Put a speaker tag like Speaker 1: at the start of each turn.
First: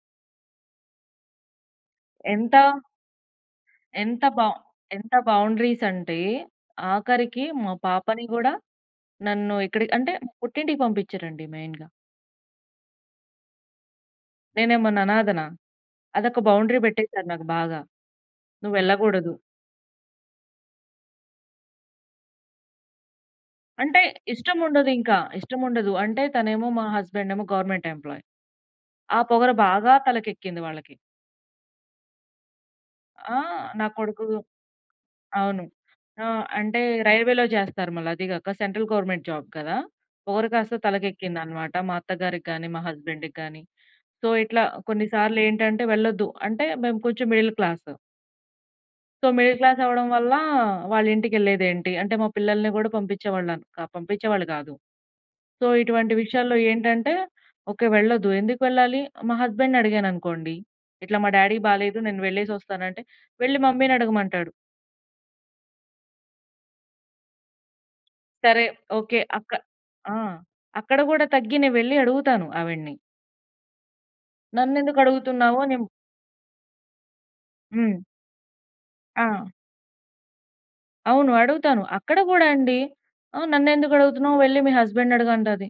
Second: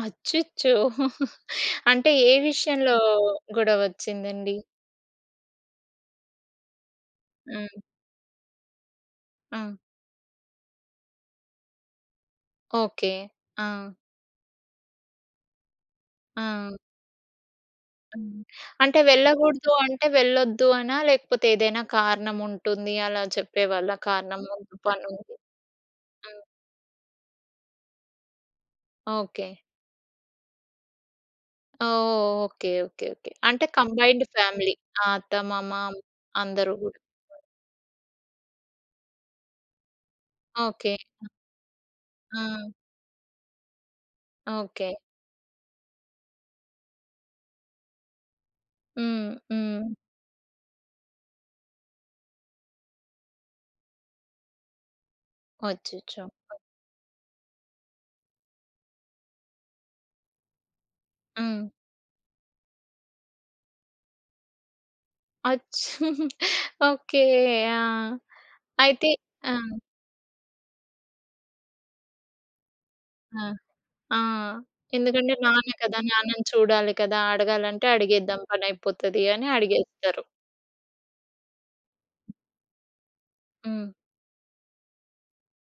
Speaker 1: అచ్చచ్చో! అంటే, ఏ
Speaker 2: ఎంత?
Speaker 1: విషయంలో
Speaker 2: ఎంత బ
Speaker 1: గొడవొచ్చిందండీ?
Speaker 2: ఎంత బౌండరీస్ అంటే, ఆఖరికి మా
Speaker 1: హ్మ్.
Speaker 2: పాపని గూడా నన్ను
Speaker 1: ఆ!
Speaker 2: ఎక్కడి అంటే, పుట్టింటికి పంపిచ్చరండి మెయిన్‌గా.
Speaker 1: ఓకే. ఆ!
Speaker 2: నేనేమన్నా అనాధనా? అదొక
Speaker 1: ఆ!
Speaker 2: బౌండరీ పెట్టేశారు నాకు బాగా.
Speaker 1: హ్మ్. అంటే,
Speaker 2: నువ్వెళ్ళగూడదు.
Speaker 1: వెళ్ళగూడదు అంటే వెళ్ళొద్దు అనా? లేకపోతే, ఏదైనా కారణం ఉంటుంది. అలా చెప్పేవాళ్ళా?
Speaker 2: అంటే,
Speaker 1: కారణమో, ఇప్పుడు
Speaker 2: ఇష్టముండదింక.
Speaker 1: పనుంది.
Speaker 2: ఇష్టముండదు. అంటే,
Speaker 1: హ్మ్.
Speaker 2: తనేమో, మా హస్బెండ్ ఏమో గవర్నమెంట్ ఎంప్లాయ్. ఆ పొగరు
Speaker 1: ఓకే.
Speaker 2: బాగా తలకెక్కింది వాళ్ళకి.
Speaker 1: ఓహ్! Okay, okay, okay.
Speaker 2: ఆ!
Speaker 1: అంటే
Speaker 2: నా
Speaker 1: కంబైన్‌డ్
Speaker 2: కొడుకూ
Speaker 1: ఫ్యామిలీ ఆహ్, అత్త,
Speaker 2: అవును.
Speaker 1: మామ,
Speaker 2: ఆహ్,
Speaker 1: అందరు
Speaker 2: అంటే
Speaker 1: గూడా.
Speaker 2: రైల్వేలో జేస్తారు. మళ్ళీ అదీ గాక సెంట్రల్ గవర్నమెంట్ జాబ్ కదా! పొగరు కాస్త
Speaker 1: ఓకే. అ!
Speaker 2: తలకెక్కింది అనమాట మా అత్తగారికి కానీ,
Speaker 1: ఆ!
Speaker 2: మా హస్బెం‌డ్‌కి గానీ. సో, ఇట్లా
Speaker 1: ఓకే.
Speaker 2: కొన్ని సార్లు ఏంటంటే, వెళ్ళొద్దు. అంటే, మేము కొంచెం మిడిల్ క్లాస్... సో,
Speaker 1: హ్మ్.
Speaker 2: మిడిల్ క్లాస్
Speaker 1: హ్మ్.
Speaker 2: అవ్వడం వల్లా, వాళ్ళ ఇంటికెళ్ళేదేంటి? అంటే, మా పిల్లల్ని గూడా పంపిచ్చేవాళ్ళన్ క పంపిచ్చేవాళ్ళు గాదు. సో, ఇటువంటి
Speaker 1: అచ్చచ్చో!
Speaker 2: విషయాల్లో ఏంటంటే, ఓకే. వెళ్ళద్దు. ఎందుకు వెళ్ళాలి? మా హస్బెండ్‌ని అడిగాననుకోండి, ఇట్లా మా డ్యాడీ‌కి
Speaker 1: హ్మ్.
Speaker 2: బాలేదు. నేను వెళ్ళేసొస్తాను అంటే, వెళ్ళి మమ్మీ‌నడగమంటాడు.
Speaker 1: అచ్చ్ ఓకే. ఆ!
Speaker 2: సరే.
Speaker 1: అయితే
Speaker 2: ఓకే.
Speaker 1: ఆ!
Speaker 2: అక్క ఆ! అక్కడ గూడా తగ్గి నే వెళ్ళి అడుగుతాను ఆవిడిని.
Speaker 1: అ! ఆ!
Speaker 2: నన్నెందుకు
Speaker 1: ఎందుకంటే,
Speaker 2: అడుగుతున్నావో
Speaker 1: నాన్న
Speaker 2: నిమ్
Speaker 1: కదా! నాన్నను చూడాలి కదా! అడగాలంటే
Speaker 2: హ్మ్.
Speaker 1: అడిగేద్దాం, పని అయిపోతది అని
Speaker 2: ఆ!
Speaker 1: అడిగేస్తారు.
Speaker 2: అవును. అడుగుతాను. అక్కడ గూడా అండి. ఆహ్,
Speaker 1: హ్మ్.
Speaker 2: నన్నెందుకడుగుతున్నావు? వెళ్ళి మీ హస్బెండ్‌ని అడుగు అంటాది.